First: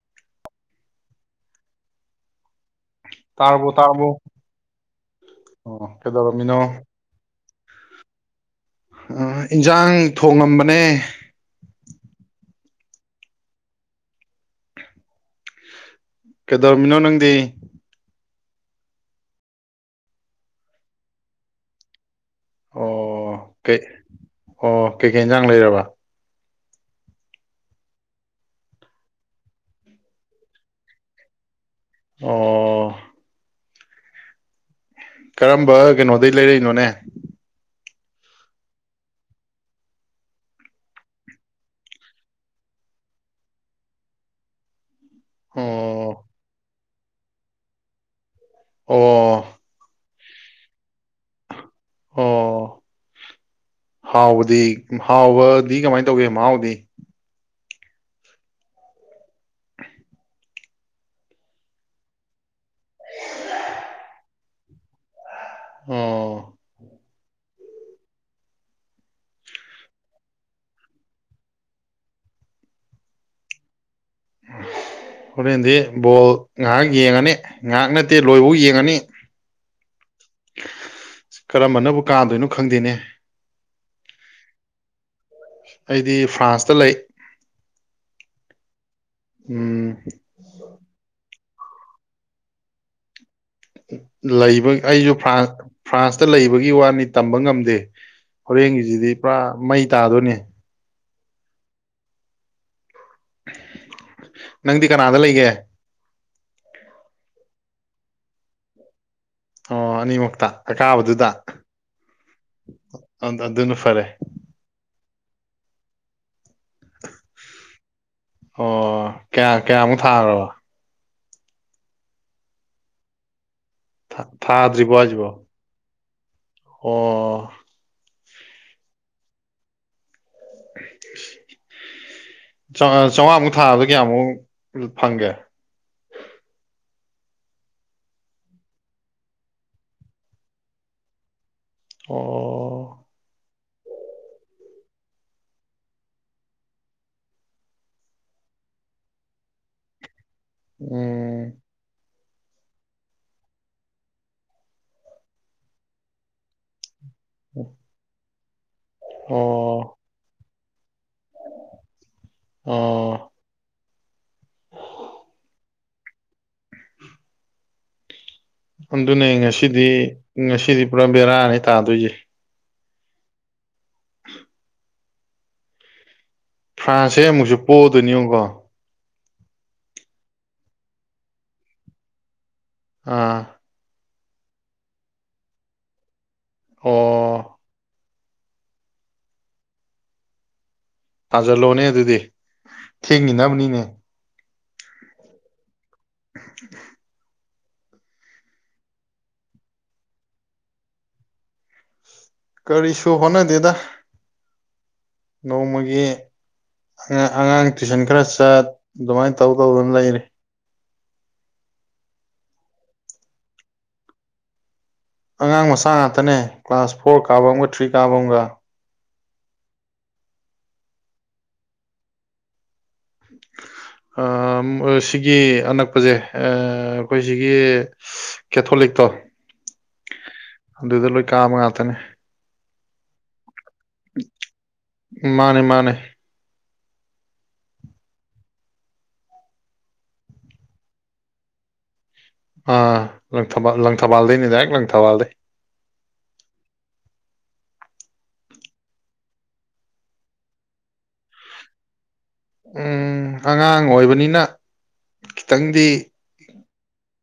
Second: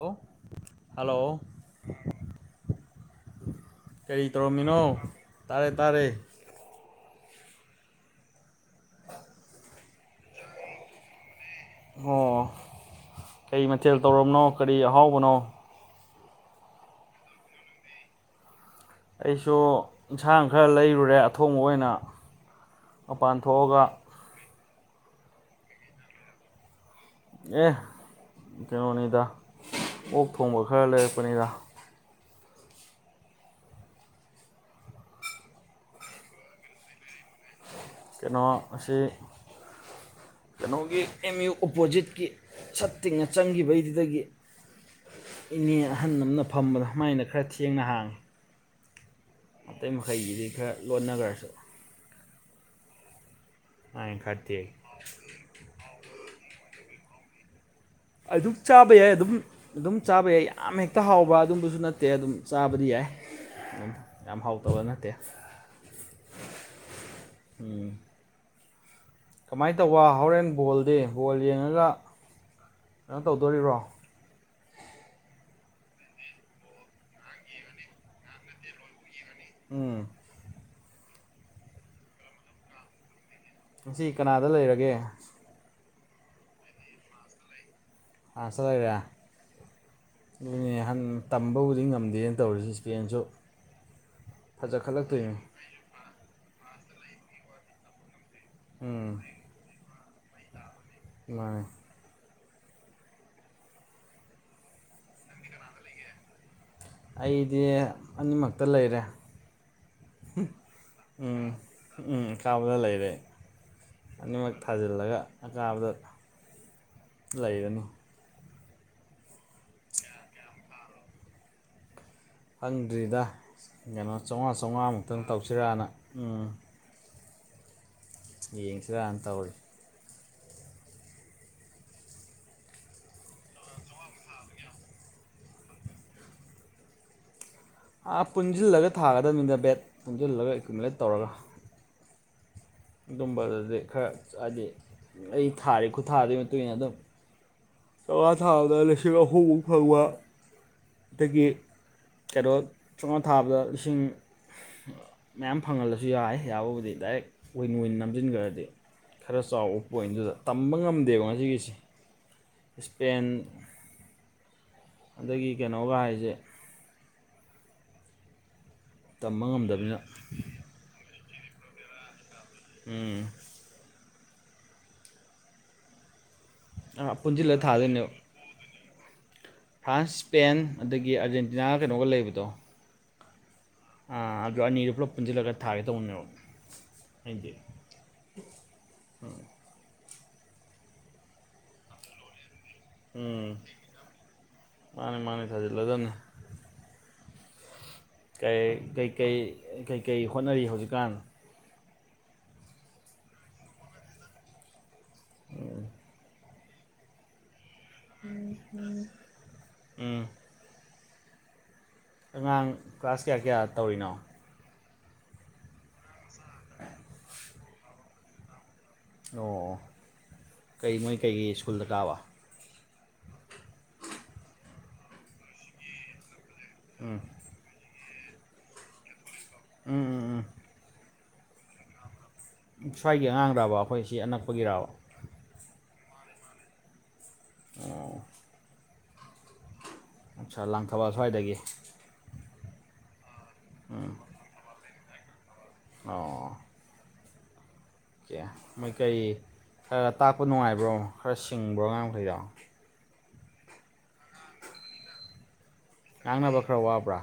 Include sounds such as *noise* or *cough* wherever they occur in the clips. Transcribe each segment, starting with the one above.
ꯑꯣ ꯍꯂꯣ ꯇꯥꯔꯕꯣ ꯇꯥꯔꯕꯣ ꯀꯔꯤ ꯇꯧꯔꯝꯃꯤꯅꯣ ꯇꯥꯔꯦ ꯑꯣ ꯇꯥꯔꯦ ꯀꯩꯗꯧꯔꯝꯃꯤꯅꯣ ꯑ ꯏꯟꯖꯥꯡ ꯊꯣꯡꯉꯝꯕꯅꯦ ꯑꯣ ꯀꯩ ꯃꯊꯦꯜ ꯇꯧꯔꯕꯅꯣ ꯀꯔꯤ ꯑꯍꯥꯎꯕꯅꯣ ꯀꯩꯗꯧꯔꯝꯃꯤꯅꯣ ꯅꯪꯗꯤ ꯑꯩꯁꯨ ꯌꯦꯟꯁꯥꯡ ꯈꯔ ꯂꯩꯔꯨꯔꯦ ꯑꯊꯣꯡꯕ ꯑꯣꯏꯅ ꯃꯄꯥꯟ ꯑꯣ ꯀꯩ ꯊꯣꯛꯑꯒ ꯑꯣ ꯀꯩꯀꯩ ꯌꯦꯟꯖꯥꯡ ꯂꯩꯔꯕ ꯑꯦ ꯀꯩꯅꯣꯅꯤꯗ ꯑꯣꯛ ꯊꯣꯡꯕ ꯈꯔ ꯂꯩꯔꯛꯄꯅꯤꯗ ꯑꯣ ꯀꯔꯝꯕ ꯀꯩꯅꯣꯗꯒꯤ ꯂꯩꯔꯛꯏꯅꯣꯅꯦ ꯀꯩꯅꯣ ꯑꯁꯤ ꯀꯩꯅꯣꯒꯤ ꯑꯦꯝ ꯌꯨ ꯑꯣꯄꯣꯖꯤꯠꯀꯤ ꯁꯠ ꯇꯤꯡꯅ ꯆꯪꯈꯤꯕꯩꯗꯨꯗꯒꯤ ꯑꯣ ꯏꯅꯦ ꯑꯍꯜ ꯑꯃꯅ ꯐꯝꯕꯗꯣ ꯃꯥꯏꯅ ꯈꯔ ꯊꯦꯡꯅ ꯍꯥꯡꯏ ꯑꯣ ꯑꯇꯩ ꯃꯈꯩꯒꯤꯗꯤ ꯈꯔ ꯂꯣꯟꯅꯈ꯭ꯔꯁꯨ ꯑꯣ ꯃꯥꯏꯅ ꯈꯔ ꯍꯥꯎꯕꯗꯤ ꯊꯦꯡꯉꯤ ꯍꯥꯎꯕꯗꯤ ꯀꯃꯥꯏꯅ ꯇꯧꯒꯦ ꯃꯍꯥꯎꯗꯤ ꯑꯗꯨꯝ ꯆꯥꯕ ꯌꯥꯏ ꯑꯗꯨꯝ ꯑꯗꯨꯝ ꯆꯥꯕ ꯌꯥꯏ ꯌꯥꯝ ꯍꯦꯛꯇ ꯍꯥꯎꯕ ꯑꯗꯨꯝꯕꯁꯨ ꯅꯠꯇꯦ ꯑꯗꯨꯝ ꯆꯥꯕꯗꯤ ꯌꯥꯏ ꯑꯗꯨꯝ ꯌꯥꯝ ꯍꯥꯎꯇꯕ ꯅꯠꯇꯦ ꯑꯣ ꯎꯝ ꯀꯃꯥꯏ ꯇꯧꯕ ꯍꯣꯔꯦꯟ ꯕꯣꯜꯗꯤ ꯕꯣꯜ ꯌꯦꯡꯉꯒ ꯀꯩꯅꯣ ꯇꯧꯗꯣꯔꯤꯔꯣ ꯍꯣꯔꯦꯟꯗꯤ ꯕꯣꯜ ꯉꯥꯏꯍꯥꯛ ꯌꯦꯡꯉꯅꯤ ꯉꯥꯏꯍꯥꯛ ꯅꯠꯇꯦ ꯂꯣꯏꯕꯧ ꯌꯦꯡꯉꯅꯤ ꯎꯝ ꯀꯔꯝꯕꯅꯕꯨ ꯀꯥꯗꯣꯏꯅꯣ ꯈꯪꯗꯦꯅꯦ ꯉꯁꯤ ꯀꯅꯥꯗ ꯂꯩꯔꯒꯦ ꯑꯩꯗꯤ ꯐ꯭ꯔꯥꯟꯁꯇ ꯂꯩ ꯐ꯭ꯔꯥꯟꯁꯇ ꯂꯩꯔꯦ ꯎꯝ ꯑꯗꯨꯅꯦ ꯅꯍꯥꯟ ꯇꯝꯕꯕꯨꯗꯤ ꯉꯝꯗꯦꯅꯦ ꯇꯧꯔꯤꯁꯤ ꯏꯁꯄꯦꯟꯁꯨ ꯂꯩꯕ ꯑꯩꯁꯨ ꯐꯖꯈꯠꯂꯛꯇꯣꯏꯅꯤ ꯐ꯭ꯔꯥꯟꯁ ꯐ꯭ꯔꯥꯟꯁꯇ ꯂꯩꯕꯒꯤ ꯋꯥꯅꯤ ꯇꯝꯕ ꯉꯝꯗꯦ ꯎꯝ ꯍꯣꯔꯦꯟꯒꯤꯁꯤꯗꯤ ꯄꯨꯔꯥ ꯃꯩ ꯇꯥꯗꯣꯏꯅꯦ ꯃꯥꯅꯤ ꯅꯪꯗꯤ ꯀꯅꯥꯗ ꯂꯩꯒꯦ ꯑꯩꯗꯤ ꯑꯅꯤꯃꯛꯇ ꯂꯩꯔꯦ ꯑꯣ ꯑꯅꯤꯃꯛꯇ ꯑꯀꯥꯕꯗꯨꯗ ꯎꯝ ꯎꯝ ꯑꯀꯥꯕꯗ ꯂꯩꯔꯦ ꯑꯗꯨꯅ ꯐꯔꯦ ꯑꯅꯤꯃꯛ ꯊꯥꯖꯤꯜꯂꯒ ꯑꯀꯥꯕꯗ ꯂꯩꯔꯅꯤ ꯑꯣ ꯀꯌꯥ ꯀꯌꯥꯃꯨꯛ ꯊꯥꯈ꯭ꯔꯕ ꯈꯪꯗ꯭ꯔꯤꯗ ꯀꯩꯅꯣ ꯆꯥꯝꯃꯉꯥ ꯊꯥꯗ꯭ꯔꯤꯕꯣ ꯆꯥꯝꯃꯉꯥꯃꯨꯛꯇꯪ ꯍꯥꯏꯁꯤꯕꯣ ꯇꯧꯁꯤꯔꯅ ꯎꯝ ꯑꯣ ꯌꯦꯡꯁꯤꯔꯅ ꯇꯧꯔꯤ ꯆꯥꯝꯃꯉꯥꯃꯨꯛ ꯊꯥꯕꯗ ꯀꯌꯥꯃꯨꯛ ꯐꯪꯒꯦ ꯑ ꯄꯨꯟꯁꯤꯜꯂꯒ ꯊꯥꯒꯗꯕꯅꯤꯗ ꯕꯦꯠ ꯄꯨꯟꯁꯤꯜꯂꯒ ꯑꯦꯀꯨꯃꯨꯂꯦꯠ ꯇꯧꯔꯒ ꯑꯣ ꯑꯗꯨꯝꯕꯗꯗꯤ ꯈꯔ ꯍꯥꯏꯗꯤ ꯑꯩ ꯊꯥꯔꯤ ꯈꯨꯠ ꯊꯥꯗꯨꯒꯤ ꯃꯇꯨꯡ ꯏꯟꯅ ꯑꯗꯨꯝ ꯆꯧꯉꯥ ꯊꯥꯕꯗ ꯂꯩꯁꯤꯡ ꯑꯍꯨꯝꯃꯨꯛ ꯐꯪꯕ ꯎꯝ ꯑꯗꯒꯤ ꯀꯩꯅꯣ ꯆꯥꯝꯃꯉꯥ ꯊꯥꯕꯗ ꯂꯤꯁꯤꯡ ꯃꯌꯥꯝ ꯐꯪꯍꯜꯂꯁꯨ ꯌꯥꯏ ꯌꯥꯕꯕꯨꯗꯤ ꯗꯥꯏꯔꯦꯛ ꯀꯨꯏꯟ ꯀꯨꯏꯟ ꯅꯝꯁꯤꯟꯈ꯭ꯔꯗꯤ ꯈꯔ ꯆꯥꯎꯕ ꯑꯣ ꯄꯣꯏꯟꯗꯨꯗ ꯇꯝꯕ ꯉꯝꯗꯦꯕ ꯉꯁꯤꯒꯤꯁꯦ ꯏꯁꯄꯦꯟ ꯑꯣ ꯑꯗꯒꯤ ꯀꯩꯅꯣꯒ ꯍꯥꯏꯁꯦ ꯑꯗꯨꯅꯦ ꯇꯝꯕ ꯉꯁꯤꯗꯤ ꯉꯝꯗꯕꯅꯤꯅ ꯉꯁꯤꯗꯤ ꯄꯨꯔꯥ ꯕꯦꯔꯥꯅꯦ ꯇꯥꯗꯣꯏꯁꯦ ꯎꯝ ꯑꯥ ꯐ꯭ꯔꯥꯟꯁꯁꯦ ꯄꯨꯟꯁꯤꯜꯂ ꯑꯃꯨꯛꯁꯨ ꯊꯥꯗꯣꯏꯅꯦꯕ ꯄꯣꯗꯣꯏꯅꯤ ꯌꯦꯡꯉꯨꯀꯣ ꯐ꯭ꯔꯥꯟꯁ ꯁ꯭ꯄꯦꯟ ꯑꯗꯒꯤ ꯑꯥꯔꯖꯦꯟꯇꯤꯅꯥꯒ ꯀꯩꯅꯣꯒ ꯂꯩꯕꯗꯣ ꯑꯥ ꯑꯗꯨ ꯑꯅꯤꯗꯨ ꯄꯨꯂꯞ ꯄꯨꯟꯁꯤꯜꯂꯒ ꯊꯥꯒꯦ ꯇꯧꯕꯟꯅꯕ ꯑꯣ ꯍꯥꯏꯗꯤ ꯎꯝ ꯊꯥꯖꯜꯂꯣꯅꯦ ꯑꯗꯨꯗꯤ ꯎꯝ ꯊꯦꯡꯈꯤꯅꯕꯅꯤꯅꯦ ꯃꯥꯅꯤ ꯃꯥꯅꯤ ꯊꯥꯖꯤꯜꯂꯗꯅꯤ *unintelligible* ꯀꯩ ꯀꯩꯀꯩ ꯍꯣꯠꯅꯔꯤ ꯍꯧꯖꯤꯛꯀꯥꯟ ꯀꯔꯤꯁꯨ ꯍꯣꯠꯅꯗꯦꯗ ꯅꯣꯡꯃꯒꯤ ꯑꯉꯥꯡ ꯇꯨꯏꯁꯟ ꯈꯔ ꯆꯠ ꯑꯗꯨꯃꯥꯏꯅ ꯇꯧ ꯇꯧꯗꯅ ꯂꯩꯔꯤ ꯎꯝ ꯑꯉꯥꯡ ꯀ꯭ꯂꯥꯁ ꯀꯌꯥ ꯀꯌꯥ ꯇꯧꯔꯤꯅꯣ ꯑꯉꯥꯡ ꯃꯆꯥ ꯉꯥꯛꯇꯅꯦ ꯀ꯭ꯂꯥꯁ ꯐꯣꯔ ꯀꯥꯕ ꯑꯃꯒ ꯊ꯭ꯔꯤ ꯀꯥꯕ ꯑꯃꯒ ꯑꯣ ꯀꯩ ꯃꯣꯏ ꯀꯩ ꯀꯩ ꯁ꯭ꯀꯨꯜꯗ ꯇꯥꯕ ꯁꯤꯒꯤ ꯑꯅꯛꯄꯁꯦ ꯎꯝ ꯑꯩꯈꯣꯏꯁꯤꯒꯤ ꯀꯦꯊꯣꯂꯤꯛꯇꯣ ꯎꯝ ꯎꯝ ꯎꯝ ꯑꯗꯨꯗ ꯂꯣꯏ ꯀꯥꯕ ꯉꯥꯛꯇꯅꯦ ꯁ꯭ꯋꯥꯏꯒꯤ ꯑꯉꯥꯡꯗꯕ ꯑꯩꯈꯣꯏꯁꯤ ꯑꯅꯛꯄꯒꯤꯔ ꯃꯥꯅꯦ ꯃꯥꯅꯦ ꯑꯣ ꯑ ꯁꯥꯥ ꯂꯥꯡꯊꯕꯥꯜ ꯁ꯭ꯋꯥꯏꯗꯒꯤ ꯑꯥ ꯂꯪꯊꯕꯥꯜ ꯎꯝ ꯂꯪꯊꯕꯥꯜꯗꯩꯅꯤ ꯗꯥꯏꯔꯦꯛ ꯂꯪꯊꯕꯥꯜꯗꯩ ꯑꯣ ꯑꯣꯀꯦ ꯃꯩꯀꯔꯤ ꯈꯔ ꯇꯥꯛꯄ ꯅꯨꯡꯉꯥꯏꯕ꯭ꯔꯣ ꯈꯔ ꯁꯤꯡꯕ꯭ꯔꯣ ꯉꯥꯡ ꯃꯈꯩꯗ ꯎꯝ ꯑꯉꯥꯡ ꯑꯣꯏꯕꯅꯤꯅ ꯈꯤꯇꯪꯗꯤ ꯉꯥꯡꯅꯕ ꯈꯔ ꯋꯥꯕ꯭ꯔꯥ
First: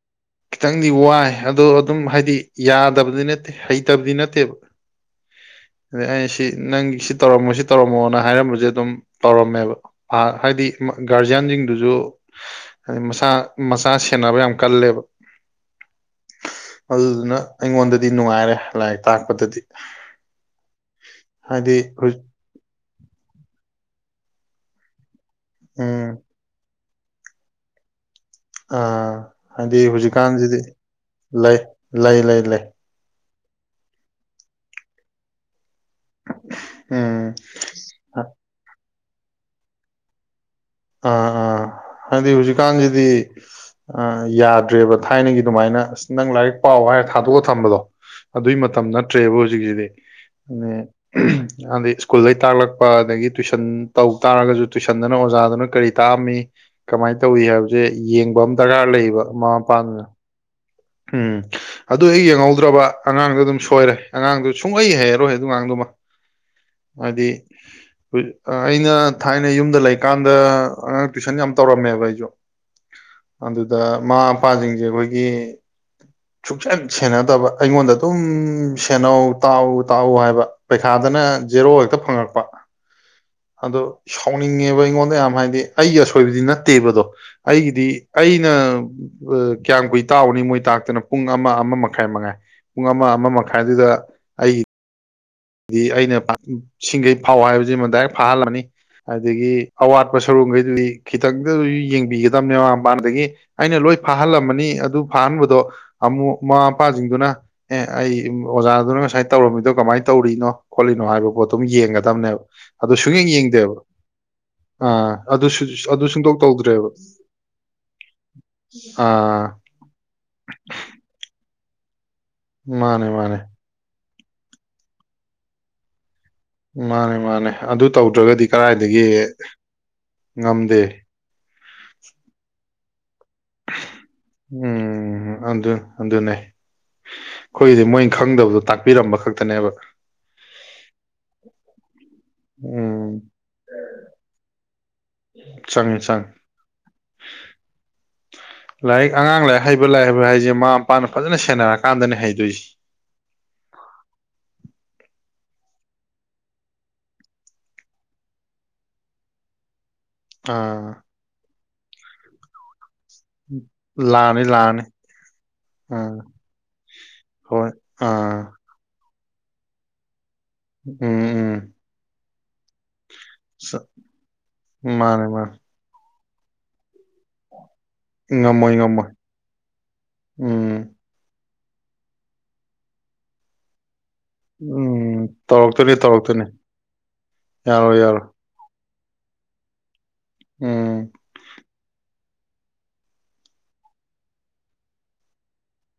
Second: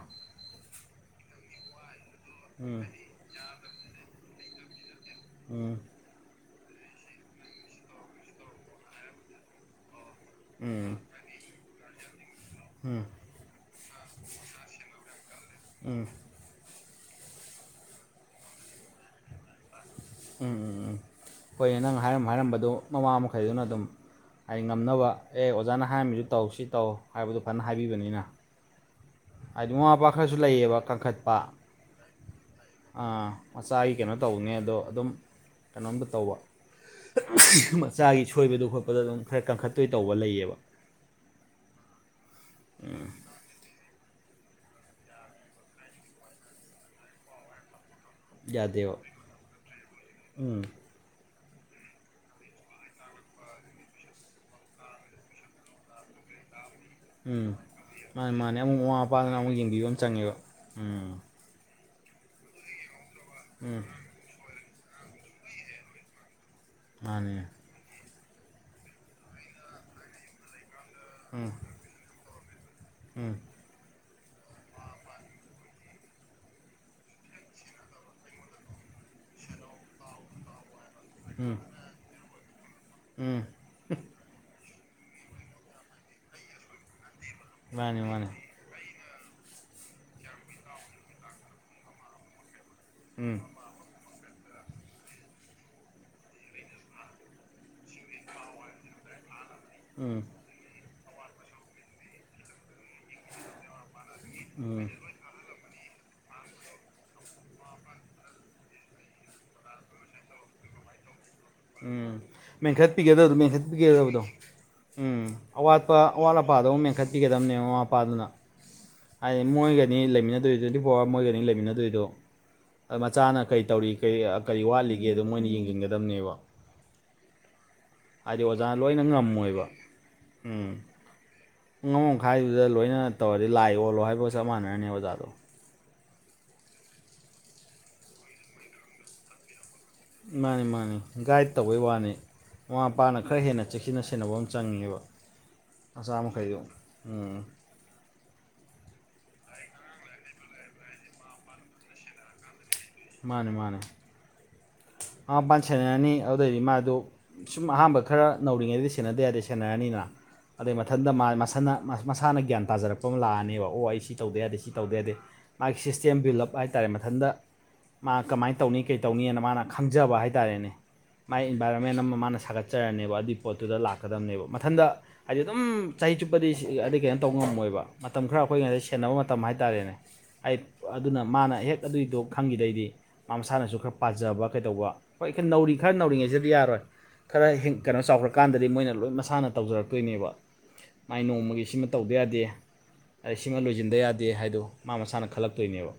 ꯈꯤꯇꯪꯗꯤ ꯋꯥꯏ ꯑꯗꯣ ꯑꯗꯨꯝ ꯍꯥꯏꯗꯤ ꯎꯝ ꯌꯥꯗꯕꯗꯤ ꯅꯠꯇꯦ ꯍꯩꯇꯕꯗꯤ ꯅꯠꯇꯦꯕ ꯑ ꯑꯗꯩ ꯑꯩ ꯁꯤ ꯅꯪ ꯁꯤ ꯇꯧꯔꯝꯃꯣ ꯁꯤ ꯇꯧꯔꯝꯃꯣꯅ ꯍꯥꯏꯔꯝꯕꯁꯦ ꯑꯗꯨꯝ ꯇꯧꯔꯝꯃꯦꯕ ꯑ ꯍꯥꯏꯗꯤ ꯎꯝ ꯒꯥꯔꯖꯤꯌꯥꯟꯁꯤꯡꯗꯨꯁꯨ ꯎꯝ ꯎꯝ ꯍꯥꯏꯩ ꯃꯁꯥ ꯃꯆꯥ ꯁꯦꯟꯅꯕ ꯌꯥꯝ ꯀꯜꯂꯦꯕ ꯑꯝ ꯑꯗꯨꯗꯨꯅ ꯑꯩꯉꯣꯟꯗꯗꯤ ꯅꯨꯡꯉꯥꯏꯔꯦ ꯂꯥꯏꯔꯤꯛ ꯇꯥꯛꯄꯗꯗꯤ ꯎꯝ ꯎꯝ ꯎꯝ ꯍꯣꯏ ꯍꯥꯏꯗꯤ ꯅꯪ ꯍꯥꯏꯔꯝ ꯍꯥꯏꯔꯝꯕꯗꯨ ꯃꯃꯥ ꯃꯈꯩꯗꯨꯅ ꯑꯗꯨꯝ ꯍꯥꯏꯗꯤ ꯉꯝꯅꯕ ꯑꯦ ꯑꯣꯖꯥꯅ ꯎꯝ ꯍꯥꯏꯔꯝꯃꯤꯁꯨ ꯇꯧ ꯁꯤ ꯇꯧ ꯍꯥꯏꯕꯗꯨ ꯐꯖꯅ ꯍꯥꯏꯕꯤꯕꯅꯤꯅ ꯑꯥ ꯍꯥꯏꯗꯤ ꯃꯃꯥ ꯃꯄꯥ ꯈꯔꯁꯨ ꯍꯧꯖꯤꯛꯀꯥꯟꯁꯤꯗꯤ ꯂꯩꯌꯦꯕ ꯀꯟꯈꯠꯄ ꯂꯩ ꯂꯩ ꯂꯩ ꯂꯩ ꯃꯆꯥꯒꯤ ꯀꯩꯅꯣ ꯇꯧꯕꯅꯦ ꯑꯗꯣ ꯑꯗꯨꯝ ꯀꯩꯅꯣꯝꯇ ꯇꯧꯕ ꯎꯝ ꯃꯆꯥꯒꯤ ꯁꯣꯏꯕꯗ ꯈꯣꯠꯄꯗ ꯑꯗꯨꯝ ꯈꯔ ꯀꯟꯈꯠꯇꯣꯏ ꯇꯧꯕ ꯂꯩꯌꯦꯕ ꯑꯥ ꯑꯥ ꯍꯥꯏꯗꯤ ꯍꯧꯖꯤꯛꯀꯥꯟꯁꯤꯗꯤ ꯑ ꯌꯥꯗ꯭ꯔꯦꯕ ꯊꯥꯏꯅꯒꯤ ꯑꯗꯨꯃꯥꯏꯅ ꯑꯁ ꯅꯪ ꯂꯥꯏꯔꯤꯛ ꯄꯥꯎ ꯍꯥꯏꯔ ꯊꯥꯗꯣꯛꯑ ꯊꯝꯕꯗꯣ ꯑꯗꯨꯏ ꯃꯇꯝ ꯌꯥꯗꯦꯕ ꯅꯠꯇ꯭ꯔꯦꯕ ꯍꯧꯖꯤꯛꯁꯤꯗꯤ ꯎꯝ ꯑ ꯑꯗꯩ ꯁ꯭ꯀꯨꯜꯗꯩ ꯇꯥꯛꯂꯛꯄ ꯑꯗꯒꯤ ꯇꯨꯏꯁꯟ ꯇꯧ ꯇꯥꯔꯒꯁꯨ ꯇꯨꯏꯁꯟꯗꯅ ꯑꯣꯖꯥꯗꯨꯅ ꯩ ꯇꯥꯑꯝꯃꯤ ꯀꯃꯥꯏꯅ ꯇꯧꯋ ꯎꯝ ꯍꯥꯏꯕꯁꯦ ꯃꯥꯅꯦ ꯌꯦꯡꯕ ꯑꯃ ꯃꯥꯅꯦ ꯑꯃꯨꯛ ꯗꯔꯀꯥꯔ ꯃꯃꯥ ꯂꯩꯌꯦꯕ ꯃꯄꯥꯗꯅ ꯑꯃꯨꯛ ꯃꯃꯥ ꯃꯄꯥꯗꯨꯅ *unintelligible* ꯎꯝ ꯑꯗꯨ ꯍ ꯌꯦꯡꯍꯧꯗ꯭ꯔꯕ ꯑꯉꯥꯡꯗ ꯑꯗꯨꯝ ꯎꯝ ꯁꯣꯏꯔꯦ ꯑꯉꯥꯡꯗꯣ ꯁꯨꯡꯂꯏ ꯍꯥꯏꯩꯔꯔꯣꯏ ꯑꯗꯨ ꯑꯉꯥꯡꯗꯨꯃ ꯍꯥꯏꯗꯤ ꯃꯥꯅꯦ ꯑꯩꯅ ꯊꯥꯏꯅ ꯌꯨꯝꯗ ꯂꯩꯀꯥꯟꯗ ꯇꯨꯏꯁꯟ ꯌꯥꯝ ꯎꯝ ꯇꯧꯔꯝꯃꯦꯕ ꯑꯩꯁꯨ ꯎꯝ ꯑꯗꯨꯗ ꯃꯃꯥ ꯃꯄꯥꯁꯤꯡꯁꯦ ꯑꯩꯈꯣꯏꯒꯤ ꯁꯨꯡꯛꯆꯟ ꯁꯦꯟꯅꯗꯕ ꯑꯩꯉꯣꯟꯗ ꯑꯗꯨꯝ ꯁꯦꯅꯧ ꯇꯥꯎ ꯇꯥꯎꯎ ꯍꯥꯏꯕ ꯄꯩꯈꯥꯗꯅ ꯎꯝ ꯖꯦꯔꯣ ꯍꯦꯛꯇ ꯐꯪꯉꯛꯄ ꯎꯝ ꯑꯗꯣ ꯁꯥꯎꯅꯤꯡꯉꯦꯕ ꯑꯩꯉꯣꯟꯗ ꯌꯥꯝ ꯍꯥꯏꯗꯤ ꯑꯩꯒꯤ ꯑꯁꯣꯏꯕꯗꯤ ꯅꯠꯇꯦꯕꯗꯣ ꯑꯩꯒꯤꯗꯤ ꯃꯥꯅꯦ ꯃꯥꯅꯦ ꯑꯩꯅ ꯀꯌꯥꯝ ꯀꯨꯏ ꯇꯥꯛꯎꯅꯤ ꯃꯣꯏ ꯇꯥꯛꯇꯅ ꯄꯨꯡ ꯑꯃ ꯑꯃ ꯃꯈꯥꯏ ꯃꯉꯥꯏ ꯄꯨꯡ ꯑꯃ ꯑꯃ ꯎꯝ ꯃꯈꯥꯏꯗꯨꯗ ꯑꯩꯒꯤ ꯑꯩꯅ ꯁꯤꯡꯒꯩ ꯐꯥꯎ ꯍꯥꯏꯕꯁꯤꯃ ꯗꯥꯏꯔꯦꯛ ꯐꯥꯍꯜꯂꯅꯤ ꯑꯗꯒꯤ ꯑꯋꯥꯠꯄ ꯎꯝ ꯁꯔꯨꯛꯈꯩꯗꯨꯗꯤ ꯈꯤꯇꯪꯗ ꯑꯣꯏꯖꯨ ꯌꯦꯡꯕꯤꯒꯗꯕꯅꯦ ꯃꯃꯥ ꯃꯄꯥꯅꯗꯒꯤ ꯑꯩꯅ ꯂꯣꯏ ꯐꯥꯍꯜꯂꯝꯃꯅꯤ ꯎꯝ ꯑꯗꯨ ꯐꯥꯍꯟꯕꯗꯣ ꯑꯃꯨꯛ ꯃꯃꯥ ꯃꯄꯥꯁꯤꯡꯗꯨꯅ ꯑꯦ ꯑꯩ ꯑꯣꯖꯥꯗꯨꯅ ꯉꯁꯥꯏ ꯇꯧꯔꯝꯃꯤꯗꯣ ꯀꯃꯥꯏꯅ ꯇꯧ ꯇꯧꯔꯤꯅꯣ ꯈꯣꯠꯂꯤꯅꯣ ꯍꯥꯏꯕ ꯄꯣꯠꯇꯣ ꯎꯝ ꯃꯦꯟꯈꯠꯄꯤꯒꯗꯗꯣ ꯌꯦꯡꯗꯦꯕ ꯃꯦꯟꯈꯠꯄꯤꯒꯗꯕꯗꯣ ꯑꯥ ꯎꯝ ꯑꯗꯨ ꯑꯋꯥꯠꯄ ꯑꯗꯨ ꯁꯨꯡꯇꯧ ꯑꯋꯥꯠ ꯑꯄꯥꯗ ꯑꯃꯨꯛ ꯇꯧꯗ꯭ꯔꯦꯕ ꯃꯦꯟꯈꯠꯄꯤꯒꯗꯕꯅꯦ ꯃꯃꯥ ꯃꯄꯥꯗꯨꯅ ꯑꯥ ꯍꯥꯏꯗꯤ ꯃꯣꯏꯒꯅꯤ ꯂꯩꯃꯤꯟꯅꯗꯣꯏ ꯇ꯭ꯋꯦꯟꯇꯤ ꯐꯣꯔ ꯑꯋꯥꯔ ꯃꯣꯏꯒꯅꯤ ꯂꯩꯃꯤꯟꯅꯗꯣꯏꯗꯣ ꯑ ꯃꯥꯅꯦ ꯃꯥꯅꯦ ꯃꯆꯥꯅ ꯀꯩ ꯇꯧꯔꯤ ꯀꯔꯤ ꯀꯔꯤ ꯋꯥꯠꯂꯤꯒꯦꯗꯣ ꯃꯣꯏꯅ ꯌꯦꯡꯁꯤꯟꯒꯗꯕꯅꯦꯕ ꯃꯥꯅꯦ ꯃꯥꯅꯦ ꯑꯗꯨ ꯍꯥꯏꯗꯤ ꯇꯧꯗ꯭ꯔꯒꯗꯤ ꯑꯣꯖꯥꯅ ꯂꯣꯏꯅ ꯀꯗꯥꯥꯏꯗꯒꯤ ꯉꯝꯃꯣꯏꯕ ꯉꯝꯗꯦ ꯑꯉꯣꯈꯥꯏꯗꯨꯗ ꯂꯣꯏꯅ ꯇꯧꯔꯗꯤ ꯂꯥꯏ ꯑꯣꯜꯂꯣ ꯍꯥꯏꯕ ꯎꯝ ꯑꯗꯨꯗ ꯑꯗꯨꯅꯦ ꯑꯩꯈꯣꯏꯗꯤ ꯃꯣꯏꯅ ꯈꯪꯗꯕꯗꯣ ꯇꯥꯛꯄꯤꯔꯝꯕ ꯈꯛꯇꯅꯦꯕ ꯃꯥꯅꯦ ꯃꯥꯅꯦ ꯒꯥꯏꯗ ꯇꯧꯕꯩ ꯋꯥꯅꯤ ꯃꯃꯥ ꯎꯝ ꯃꯄꯥꯅ ꯈꯔ ꯍꯦꯟꯅ ꯆꯦꯛꯁꯤꯟꯅ ꯁꯦꯟꯅꯕ ꯑꯃ ꯆꯪꯉꯦꯕ ꯆꯪꯉꯦ ꯃꯆꯥ ꯆꯪꯉꯦ ꯃꯈꯩꯗꯣ ꯎꯝ ꯂꯥꯏꯔꯤꯛ ꯑꯉꯥꯡ ꯂꯥꯏꯔꯤꯛ ꯍꯩꯕ ꯂꯥꯏꯔꯤꯛ ꯍꯩꯕ ꯍꯥꯏꯁꯦ ꯃꯃꯥ ꯃꯄꯥꯅ ꯐꯖꯅ ꯁꯦꯟꯅꯔꯀꯥꯟꯗꯅꯦ ꯍꯩꯗꯣꯏꯁꯦ ꯃꯥꯅꯦ ꯃꯥꯅꯦ ꯃꯃꯥ ꯃꯄꯥꯅ ꯁꯦꯅꯔꯅꯤ ꯑꯗꯨꯗꯩꯗꯤ ꯃꯥꯗꯨ ꯁꯨꯝ ꯑꯍꯥꯟꯕ ꯈꯔ ꯅꯧꯔꯤꯉꯩꯗꯤ ꯁꯦꯟꯅꯗ ꯌꯥꯗꯦ ꯁꯦꯟꯅꯔꯅꯤꯅ ꯑꯗꯩꯩ ꯑꯥ ꯃꯊꯟꯇ ꯃꯁꯥ ꯃꯁꯥꯅ ꯒ꯭ꯌꯥꯟ ꯇꯥꯖꯔꯛꯄ ꯑꯣ ꯑꯃ ꯂꯥꯛꯑꯅꯦꯕ ꯑꯣ ꯑꯩ ꯁꯤ ꯇꯧꯗ ꯂꯥꯅꯤ ꯌꯥꯗꯦ ꯁꯤ ꯂꯥꯅꯤ ꯇꯧꯗ ꯌꯥꯗꯦ ꯃꯥꯒꯤ ꯑꯥ ꯁꯤꯁꯇꯦꯝ ꯕꯤꯜ ꯑꯞ ꯍꯥꯏꯇꯥꯔꯦ ꯃꯊꯟꯇ ꯍꯣꯏ ꯃꯥ ꯑꯥ ꯀꯃꯥꯏꯅ ꯇꯧꯅꯤ ꯀꯩꯇꯧꯅꯤꯅ ꯃꯥꯅ ꯈꯪꯖꯕ ꯍꯥꯏ ꯇꯥꯔꯦꯅꯦ ꯎꯝ ꯃꯥꯒꯤ ꯎꯝ ꯏꯟꯚꯥꯏꯔꯣꯟꯃꯦꯟꯠ ꯑꯃ ꯃꯥꯅ ꯁꯥꯒꯠꯆꯕ ꯆꯠꯆꯔꯅꯦꯕ ꯑꯗꯨꯏ ꯁ ꯄꯣꯠꯇꯨꯗ ꯂꯥꯛꯀꯗꯝꯕꯅꯦꯕ ꯃꯊꯟꯇ ꯃꯥꯅꯦ ꯍꯥꯏꯗꯤ ꯃꯥꯅꯦ ꯑꯗꯨꯝ ꯆꯍꯤ ꯆꯨꯞꯄꯗꯤ ꯑꯗꯩꯩ ꯀꯩꯅꯣ ꯇꯧꯕ ꯉꯝꯃꯣꯏꯕ ꯃꯇꯝ ꯈꯔ ꯑꯩꯈꯣꯏ ꯉꯝꯃꯣꯏ ꯉꯩꯗ ꯉꯝꯃꯣꯏ ꯁꯦꯟꯅꯕ ꯃꯇꯝ ꯍꯥꯏꯇꯥꯔꯦꯅꯦ ꯑꯩ ꯎꯝ ꯑꯗꯨꯅ ꯃꯥꯅ ꯍꯦꯛ ꯑꯗꯨꯏꯗꯣ ꯈꯪꯈꯤꯗꯩꯗꯤ ꯃꯥ ꯃꯁꯥꯅꯁꯨ ꯈꯔ ꯄꯥꯖꯕ ꯀꯩꯗꯧꯕ ꯎꯝ ꯍꯣꯏ ꯈꯔ ꯅꯧꯔꯤ ꯈꯔ ꯇꯧꯔꯛꯇꯣꯏꯅꯤ ꯇꯧꯔꯛꯇꯣꯏꯅꯤ ꯅꯧꯔꯤꯉꯩꯗꯗꯤ ꯌꯥꯔꯣꯏ ꯈꯔ ꯌꯥꯔꯣꯏ ꯀꯩꯅꯣ ꯌꯥꯔꯣꯏ ꯆꯥꯎꯈ꯭ꯔ ꯀꯥꯟꯗꯗꯤ ꯃꯣꯏꯅ ꯂꯣꯏ ꯃꯁꯥꯅ ꯇꯧꯖꯔꯛꯇꯣꯏꯅꯦꯕ ꯎꯝ ꯃꯥꯏ ꯅꯣꯡꯃꯒꯤ ꯁꯤꯃ ꯇꯧꯗ ꯌꯥꯗꯦ ꯁꯤꯃ ꯂꯣꯏꯁꯤꯟꯗꯕ ꯌꯥꯗꯦ ꯍꯥꯏꯗꯣ ꯃꯥ ꯃꯁꯥꯅ ꯈꯜꯂꯛꯇꯣꯏꯅꯦꯕ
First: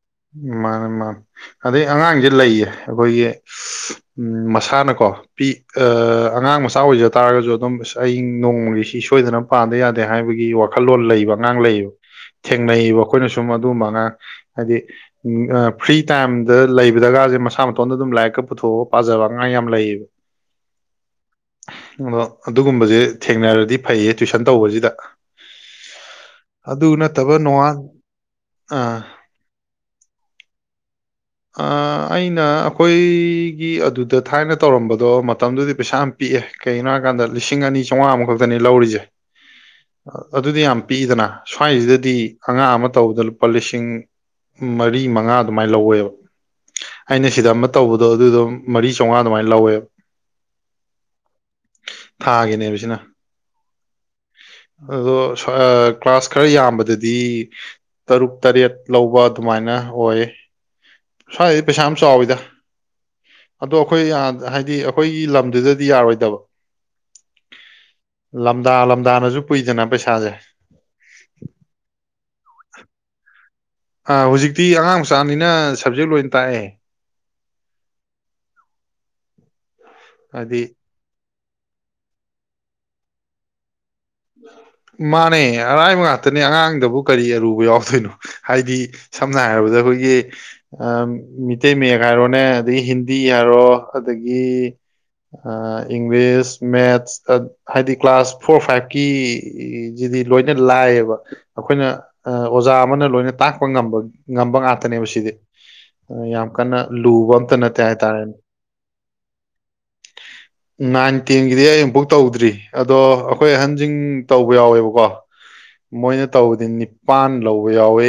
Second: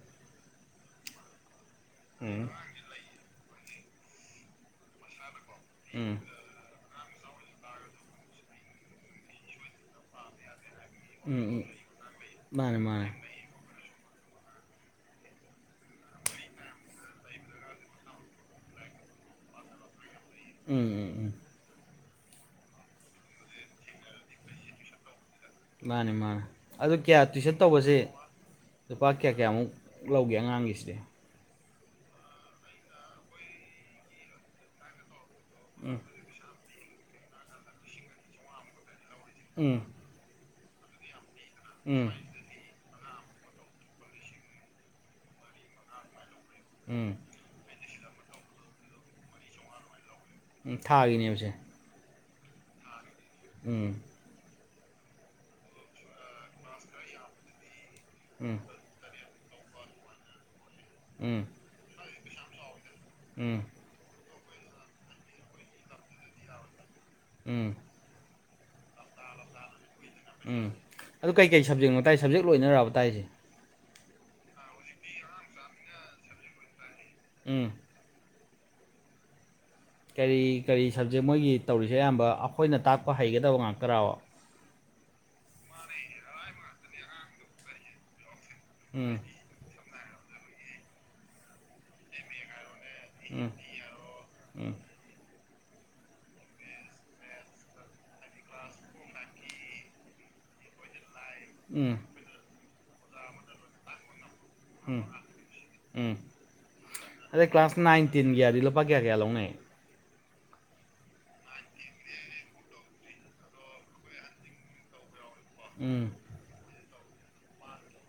ꯃꯥꯅꯤ ꯃꯥꯅꯤ ꯑꯗꯩ ꯑꯉꯥꯡꯁꯦ ꯎꯝ ꯂꯩꯌꯦ ꯑꯩꯈꯣꯏꯒꯤ ꯎꯝ ꯃꯁꯥꯅꯀꯣ ꯄꯤ ꯎꯝ ꯑꯉꯥꯡ ꯃꯆꯥ ꯑꯣꯏꯖ ꯇꯥꯔꯒꯁꯨ ꯑꯗꯨꯝ ꯑꯁ ꯑꯩ ꯁꯤ ꯅꯣꯡꯃꯒꯤ ꯁꯤ ꯁꯣꯏꯗꯅ ꯄꯥꯗ ꯌꯥꯗꯦ ꯗꯦ ꯍꯥꯏꯕꯒꯤ ꯋꯥꯈꯜꯂꯣꯟ ꯂꯩꯕ ꯎꯝ ꯑꯉꯥꯡ ꯎꯝ ꯂꯩꯌꯦꯕ ꯃꯥꯅꯦ ꯊꯦꯡꯅꯩꯌꯦꯕ ꯃꯥꯅꯦ ꯑꯩꯈꯣꯏꯅ ꯁꯨꯝ ꯑꯗꯨꯒꯨꯝꯕ ꯑꯉꯥꯡ ꯍꯥꯏꯗꯤ ꯐ꯭ꯔꯤ ꯇꯥꯏꯝꯗ ꯂꯩꯕꯗꯒꯁꯦ ꯃꯁꯥ ꯃꯥꯇꯣꯟꯗ ꯑꯗꯨꯝ ꯂꯥꯏꯔꯤꯛꯀ ꯄꯨꯊꯣꯛꯑꯒ ꯄꯥꯖꯕ ꯑꯉꯥꯡ ꯌꯥꯝ ꯂꯩꯌꯦꯕ ꯎꯝ ꯎꯝ ꯎꯝ ꯑꯗꯣ ꯑꯗꯨꯒꯨꯝꯕꯁꯦ ꯊꯦꯡꯅꯔꯗꯤ ꯐꯩꯌꯦ ꯇꯨꯋꯏꯁꯟ ꯇꯧꯕꯁꯤꯗ ꯃꯥꯅꯦ ꯃꯥꯅꯤ ꯑꯗꯨ ꯀꯌꯥ ꯅꯠꯇꯕ ꯇꯨꯏꯁꯟ ꯅꯣꯡꯉꯥꯟ ꯇꯧꯕꯁꯦ ꯑ ꯂꯨꯄꯥ ꯀꯌꯥ ꯀꯌꯥꯃꯨꯛ ꯂꯧꯒꯦ ꯑꯉꯥꯡꯒꯤꯁꯤꯗꯤ ꯑꯩꯅ ꯑꯩꯈꯣꯏꯒꯤ ꯑꯗꯨꯗ ꯊꯥꯏꯅ ꯇꯧꯔꯝꯕꯗꯣ ꯃꯇꯝꯗꯨꯗꯤ ꯎꯝ ꯄꯩꯁꯥ ꯄꯤꯛꯑꯦ ꯀꯩꯒꯤꯅꯣ ꯍꯥꯏꯕꯀꯥꯟꯗ ꯂꯤꯁꯤꯡ ꯑꯅꯤ ꯆꯥꯝꯃꯉꯥ ꯃꯨꯛꯈꯛꯇꯅꯤ ꯂꯧꯔꯤꯁꯦ ꯎꯝ ꯑꯗꯨꯗꯤ ꯌꯥꯝ ꯄꯤꯛꯏꯗꯅ ꯎꯝ ꯁ꯭ꯋꯥꯏꯁꯤꯗꯗꯤ ꯑꯉꯥꯡ ꯑꯃ ꯇꯧꯕꯗ ꯂꯨꯄꯥ ꯂꯤꯁꯤꯡ ꯃꯔꯤ ꯃꯉꯥ ꯑꯗꯨꯃꯥꯏꯅ ꯂꯧꯋꯦꯕ ꯎꯝ ꯑꯩꯅ ꯁꯤꯗ ꯑꯃ ꯇꯧꯕꯗꯣ ꯑꯗꯨꯗꯣ ꯃꯔꯤ ꯆꯥꯝꯃꯉꯥ ꯑꯗꯨꯃꯥꯏꯅ ꯂꯧꯋꯦꯕ ꯎꯝ ꯊꯥꯒꯤꯅꯦꯕꯁꯦ ꯊꯥꯒꯤꯅꯦꯕꯁꯤꯅ ꯎꯝ ꯑꯗꯣ ꯀ꯭ꯂꯥꯁ ꯈꯔ ꯌꯥꯝꯕꯗꯗꯤ ꯇꯔꯨꯛ ꯎꯝ ꯇꯔꯦꯠ ꯂꯧꯕ ꯑꯗꯨꯃꯥꯏꯅ ꯑꯣꯏ ꯎꯝ ꯁ꯭ꯋꯥꯏꯗꯤ ꯄꯩꯁꯥ ꯌꯥꯝ ꯆꯥꯎꯋꯤꯗ ꯎꯝ ꯑꯗꯣ ꯑꯩꯈꯣꯏ ꯍꯥꯏꯗꯤ ꯑꯩꯈꯣꯏꯒꯤ ꯂꯝꯗꯨꯗꯗꯤ ꯌꯥꯔꯣꯏꯗꯕ ꯎꯝ ꯂꯝꯗꯥ ꯂꯝꯗꯥꯅꯁꯨ ꯄꯨꯏꯗꯅ ꯄꯩꯁꯥꯁꯦ ꯎꯝ ꯑꯗꯨ ꯀꯩ ꯀꯩ ꯁꯞꯖꯦꯛꯅꯣ ꯇꯥꯛꯏ ꯁꯞꯖꯦꯛ ꯂꯣꯏꯅꯔꯕ ꯇꯥꯛꯏꯁꯦ ꯑ ꯍꯧꯖꯤꯛꯇꯤ ꯑꯉꯥꯡ ꯃꯆꯥꯅꯤꯅ ꯁꯞꯖꯦꯛ ꯂꯣꯏꯅ ꯇꯥꯛꯑꯦ ꯎꯝ ꯀꯔꯤ ꯍꯥꯏꯗꯤ ꯀꯔꯤ ꯁꯕꯖꯦꯛ ꯃꯣꯏꯒꯤ ꯇꯧꯔꯤꯁꯦ ꯑꯌꯥꯝꯕ ꯑꯩꯈꯣꯏꯅ ꯇꯥꯛꯄ ꯍꯩꯒꯗꯕ ꯉꯥꯛꯇ꯭ꯔꯥꯕ ꯃꯥꯅꯦ ꯑꯔꯥꯏꯕ ꯉꯥꯛꯇꯅꯦ ꯑꯉꯥꯡꯗꯕꯨ ꯀꯔꯤ ꯑꯔꯨꯕ ꯌꯥꯎꯗꯣꯏꯅꯣ ꯍꯥꯏꯗꯤ ꯎꯝ ꯁꯝꯅ ꯍꯥꯏꯔꯕꯗ ꯑꯩꯈꯣꯏꯒꯤ ꯃꯤꯇꯩ ꯃꯌꯦꯛ ꯍꯥꯏꯔꯣꯅꯦ ꯑꯗꯒꯤ ꯍꯤꯟꯗꯤ ꯎꯝ ꯍꯥꯏꯔꯣ ꯑꯗꯒꯤ ꯏꯪꯂꯤꯁ ꯃꯦꯠꯁ ꯍꯥꯏꯗꯤ ꯀ꯭ꯂꯥꯁ ꯐꯣꯔ ꯐꯥꯏꯚ ꯀꯤ ꯁꯤꯗꯤ ꯂꯣꯏꯅ ꯂꯥꯏꯌꯦꯕ ꯑꯩꯈꯣꯏꯅ ꯎꯝ ꯎꯝ ꯑꯣꯖꯥ ꯑꯃꯅ ꯂꯣꯏꯅ ꯇꯥꯛꯄ ꯉꯝꯕ ꯉꯝꯕ ꯎꯝ ꯉꯥꯛꯇꯅꯦꯕ ꯁꯤꯗꯤ ꯎꯝ ꯌꯥꯝ ꯀꯟꯅ ꯂꯨꯕ ꯑꯝꯇ ꯅꯠꯇꯦ ꯍꯥꯏꯇꯥꯔꯦꯅꯦ ꯀ꯭ꯌꯥꯀ꯭ꯌꯥ ꯂꯧꯅꯩ ꯅꯥꯏꯟ ꯇꯦꯟꯒꯤꯗꯤ ꯑꯩ ꯑꯃꯨꯕꯨꯛ ꯇꯧꯗ꯭ꯔꯤ ꯑꯗꯣ ꯑꯩꯈꯣꯏ ꯑꯍꯟꯁꯤꯡ ꯇꯧꯕ ꯌꯥꯎꯋꯦꯕꯀꯣ ꯎꯝ ꯃꯣꯏꯅ ꯇꯧꯕꯗꯤ ꯅꯤꯄꯥꯟ ꯂꯧꯕ ꯌꯥꯎꯋꯦ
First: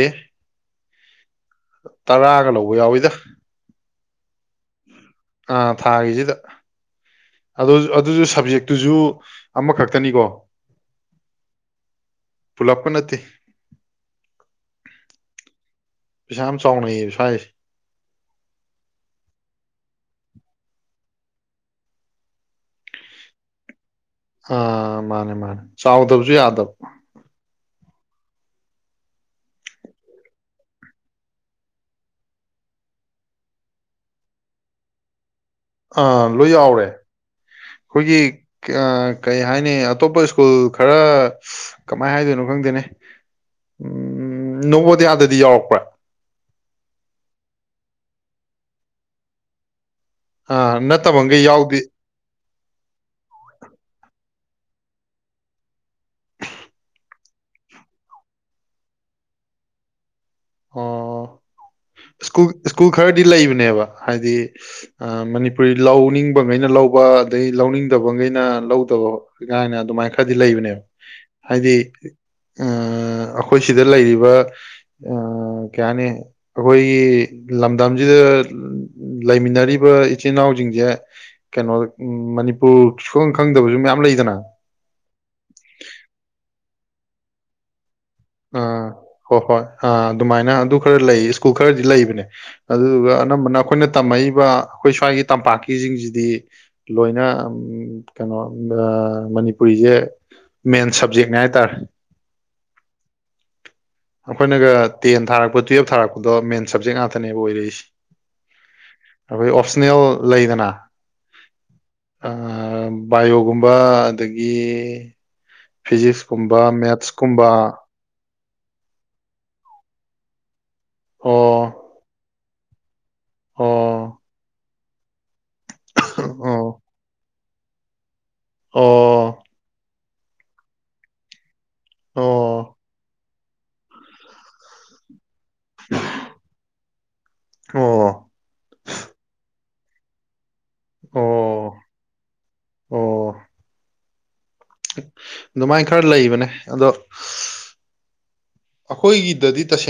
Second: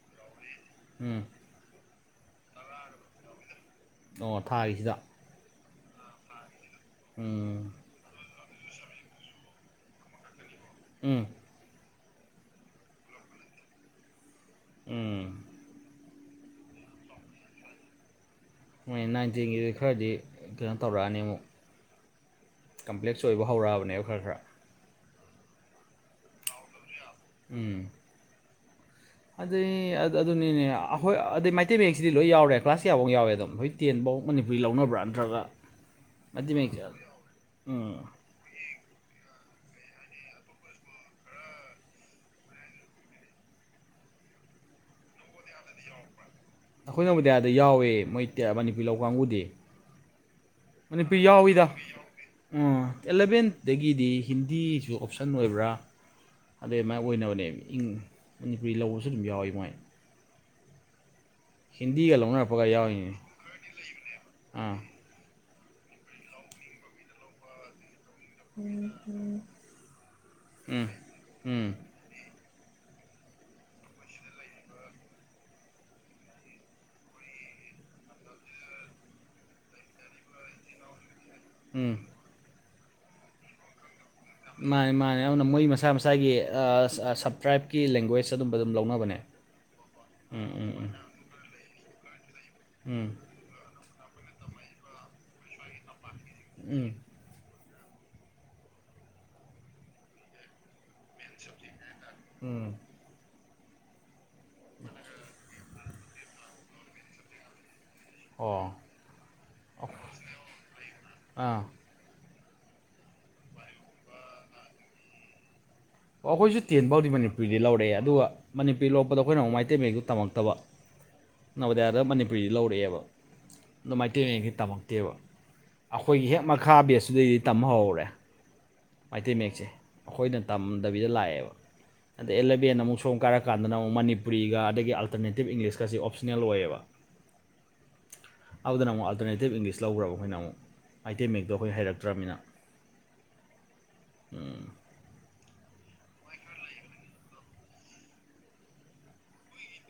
ꯎꯝ ꯇꯔꯥꯒ ꯂꯧꯕ ꯌꯥꯎꯋꯤꯗ ꯑꯣ ꯊꯥꯒꯤꯁꯤꯗ ꯑꯥ ꯊꯥꯒꯤꯁꯤꯗ ꯎꯝ ꯑꯗꯨ ꯑꯗꯨꯁꯨ ꯁꯕꯖꯦꯛꯇꯨꯖꯨ ꯑꯃꯈꯛꯇꯅꯤꯀꯣ ꯎꯝ ꯄꯨꯂꯞꯀ ꯅꯠꯇꯦ ꯎꯝ ꯄꯩꯁꯥ ꯌꯥꯝ ꯆꯥꯎꯅꯩꯌꯦ ꯁ꯭ꯋꯥꯏꯁꯦ ꯍꯣꯏ ꯅꯥꯏꯟ ꯇꯦꯟꯒꯤꯗ ꯈꯔꯗꯤ ꯀꯩꯅꯣ ꯇꯧꯔꯛꯑꯅꯤ ꯑꯃꯨꯛ ꯀꯝꯄ꯭ꯂꯦꯛꯁ ꯑꯣꯏꯕ ꯍꯧꯔꯛꯑꯕꯅꯦꯕ ꯈꯔ ꯈꯔ ꯑ ꯃꯥꯅꯦ ꯃꯥꯅꯦ ꯆꯥꯎꯗꯕꯁꯨ ꯌꯥꯗꯕ ꯎꯝ *inaudible* ꯑꯗꯩ ꯑꯗꯨꯅꯤꯅꯦ ꯑꯩꯈꯣꯏ ꯑꯗꯩ ꯃꯩꯇꯩ ꯃꯌꯦꯛꯁꯤꯗꯤ ꯂꯣꯏ ꯌꯥꯎꯔꯦ ꯀ꯭ꯂꯥꯁ ꯀꯌꯥꯐꯧ ꯌꯥꯎꯋꯦ ꯑꯗꯨꯝ *unintelligible* ꯇꯦꯟꯐꯧ ꯃꯅꯤꯄꯨꯔꯤ ꯂꯧꯅꯕ꯭ꯔꯥ ꯅꯠꯇ꯭ꯔꯒ ꯑꯥ ꯂꯣꯏ ꯃꯩꯇꯩ ꯃꯌꯦꯛꯁꯦ ꯌꯥꯎꯔꯦ ꯎꯝ ꯑꯩꯈꯣꯏꯒꯤ ꯀꯩ ꯍꯥꯏꯅꯤ ꯑꯇꯣꯞꯄ ꯁ꯭ꯀꯨꯜ ꯈꯔ ꯀꯃꯥꯏꯅ ꯍꯥꯏꯗꯣꯏꯅꯣ ꯈꯪꯗꯦꯅꯦ ꯎꯝ ꯅꯣꯕꯣꯌꯥꯗꯗꯤ ꯌꯥꯎꯔꯛꯄ꯭ꯔꯥ ꯑꯩꯈꯣꯏ ꯅꯕꯣꯗꯤꯌꯥꯗ ꯌꯥꯎꯋꯦ ꯃꯣꯏ ꯃꯅꯤꯄꯨꯔꯤ ꯂꯧ ꯀꯥꯡꯕꯨꯗꯤ ꯑꯥ ꯃꯅꯤꯄꯨꯔꯤ ꯅꯠꯇꯕ ꯃꯈꯩ ꯌꯥꯎꯋꯤꯗ ꯑ ꯌꯥꯎꯗꯦ ꯑꯦꯂꯚꯦꯟꯗꯒꯤꯗꯤ ꯍꯤꯟꯗꯤꯁꯨ ꯑꯣꯞꯁꯟ ꯑꯣꯏꯕ꯭ꯔꯥ ꯑꯗꯩ ꯃꯥꯏ ꯑꯣꯏꯅꯕꯅꯦ ꯏꯪ ꯃꯅꯤꯄꯨꯔꯤ ꯂꯧꯕꯁꯨ ꯑꯗꯨꯝ ꯌꯥꯎꯋꯤ ꯃꯣꯏ ꯑꯣ ꯍꯤꯟꯗꯤꯒ ꯁꯀꯨꯜ ꯂꯧꯅꯔꯛꯄꯒ ꯁ꯭ꯀꯨꯜ ꯌꯥꯎꯔꯤꯅꯤ ꯈꯔꯗꯤ ꯂꯩꯕꯅꯦꯕ ꯍꯥꯏꯗꯤ ꯑꯥ ꯑ ꯃꯅꯤꯄꯨꯔꯤ ꯂꯧꯅꯤꯡꯕ ꯉꯩꯅ ꯂꯧꯕ ꯑꯗꯩ ꯂꯧꯅꯤꯡꯗꯕꯒꯩ ꯅ ꯂꯧꯗꯕ ꯀꯥꯏꯅ ꯑꯗꯨꯃꯥꯏꯅ ꯈꯔꯗꯤ ꯂꯩꯕꯅꯦꯕ ꯎꯝ ꯎꯝ ꯍꯥꯏꯗꯤ ꯑ ꯑꯩꯈꯣꯏ ꯁꯤꯗ ꯂꯩꯔꯤꯕ ꯑ ꯀꯩ ꯍꯥꯏꯅꯤ ꯑꯩꯈꯣꯏꯒꯤ ꯂꯝꯗꯝꯁꯤꯗ ꯂꯩꯃꯤꯟꯅꯔꯤꯕ ꯏꯆꯤꯟ ꯏꯅꯥꯎꯁꯤꯡꯁꯦ ꯀꯩꯅꯣ ꯎꯝ ꯎ ꯃꯅꯤꯄꯨꯔ ꯁꯨꯈꯪ ꯈꯪꯗꯕꯁꯨ ꯃꯌꯥꯝ ꯂꯩꯗꯅ ꯃꯥꯅꯦ ꯃꯥꯅꯦ ꯑꯗꯨꯅ ꯃꯣꯏ ꯃꯁꯥ ꯃꯁꯥꯒꯤ ꯑ ꯁꯞꯇ꯭ꯔꯥꯏꯞꯀꯤ ꯂꯦꯡꯒ꯭ꯋꯦꯖ ꯑꯗꯨꯝꯕ ꯑꯗꯨꯝ ꯑꯥ ꯂꯧꯅꯕꯅꯦ ꯍꯣꯏ ꯍꯣꯏ ꯑꯥ ꯎꯝ ꯑꯗꯨꯃꯥꯏꯅ ꯎꯝ ꯑꯗꯨ ꯈꯔ ꯂꯩ ꯁ꯭ꯀꯨꯜ ꯈꯔꯗꯤ ꯂꯩꯕꯅꯦ ꯎꯝ ꯑꯗꯨꯗꯨꯒ ꯑꯅꯝꯕꯅ ꯑꯩꯈꯣꯏꯅ ꯇꯝꯃꯛꯏꯕ ꯑꯩꯈꯣꯏ ꯁ꯭ꯋꯥꯏꯒꯤ ꯇꯝꯄꯥꯛꯀꯤꯁꯤꯡꯁꯤꯗꯤ ꯎꯝ ꯎꯝ ꯂꯣꯏꯅ ꯀꯩꯅꯣ ꯃꯅꯤꯄꯨꯔꯤꯁꯦ ꯃꯦꯟ ꯁꯕ ꯎꯝ ꯑꯩꯈꯣꯏꯅꯒ ꯇꯦꯟ ꯊꯥꯔꯛꯄ ꯇꯨꯌꯦꯜꯞ ꯊꯥꯔꯛꯄꯗꯣ ꯃꯦꯟ ꯁꯞꯖꯦꯛ ꯉꯥꯛꯇꯅꯦꯕ ꯑꯣꯏꯔꯛꯏꯁꯤ ꯑꯣ ꯑꯩꯈꯣꯏ ꯑꯣꯞꯁꯅꯦꯜ ꯂꯩꯗꯅ ꯑꯥ ꯕꯥꯏꯑꯣꯒꯨꯝꯕ ꯑꯗꯒꯤ ꯑꯣ ꯐꯤꯖꯤꯛꯁꯀꯨꯝꯕ ꯑꯩꯈꯣꯏꯁꯨ ꯇꯦꯟ ꯐꯥꯎꯗꯤ ꯃꯦꯠꯁꯀꯨꯝꯕ ꯃꯅꯤꯄꯨꯗꯤ ꯂꯧꯔꯦꯔꯦ ꯑꯗꯨꯒ ꯃꯅꯤꯄꯨꯔꯤ ꯂꯣꯛꯄꯗ ꯑꯩꯈꯣꯏꯅ ꯑꯃꯨꯛ ꯃꯩꯇꯩ ꯃꯌꯦꯛꯗꯨ ꯇꯝꯃꯛꯇꯕ ꯑꯣ ꯅꯗꯤ ꯑꯗ ꯃꯅꯤꯄꯨꯔꯤꯗꯤ ꯂꯧꯔꯛꯑꯦꯕ ꯑꯗꯨꯗꯣ ꯑꯣ ꯃꯩꯇꯩ ꯃꯌꯦꯛꯁ ꯇꯝꯃꯛꯇꯦꯕ ꯑꯩꯈꯣꯏꯒꯤ ꯍꯦꯛ ꯑꯣ ꯃꯈꯥ ꯕꯦꯁꯇꯨꯗꯩꯗꯤ ꯇꯝ ꯍꯧꯍꯧꯔꯦ ꯑꯣ ꯃꯩꯇꯩ ꯃꯌꯦꯛꯁꯦ ꯑꯩꯈꯣꯏꯅ ꯇꯝꯗꯕꯤꯗ ꯂꯥꯛꯑꯦꯕ ꯑꯗꯩ ꯑꯦꯜꯂ ꯑꯣ ꯕꯦꯟ ꯑꯃꯨꯛ ꯁꯣꯝ ꯀꯥꯏꯔꯀꯥꯟꯗ ꯑꯃꯨꯛ ꯃꯅꯤꯄꯨꯔꯤꯒ ꯑꯗꯒꯤ ꯑꯜꯇꯔꯅꯦꯇꯤꯞ ꯏꯪꯂꯤꯁꯀꯁꯤ ꯑꯣꯞꯁꯅꯦꯜ ꯑꯣꯏꯌꯦꯕ ꯑꯣ ꯑꯗꯨꯗꯅ ꯑꯃꯨꯛ ꯑꯜꯇꯔꯅꯦꯇꯤꯞ ꯅꯦꯇꯦꯞ ꯏꯪꯂꯤꯁ ꯂꯧꯈ꯭ꯔꯕ ꯑꯩꯈꯣꯏꯅ ꯑꯃꯨꯛ ꯑꯥꯏꯇꯩ ꯃꯌꯦꯛꯇꯣ ꯑꯩꯈꯣꯏ ꯑꯣ ꯍꯩꯔꯛꯇ꯭ꯔꯝꯅꯤꯅ ꯑꯣ ꯎꯝ ꯑꯗꯨꯃꯥꯏꯅ ꯈꯔ ꯂꯩꯕꯅꯦ ꯑꯗꯣ ꯑꯩꯈꯣꯏꯒꯤꯗꯗꯤ ꯇꯁꯦꯡꯅ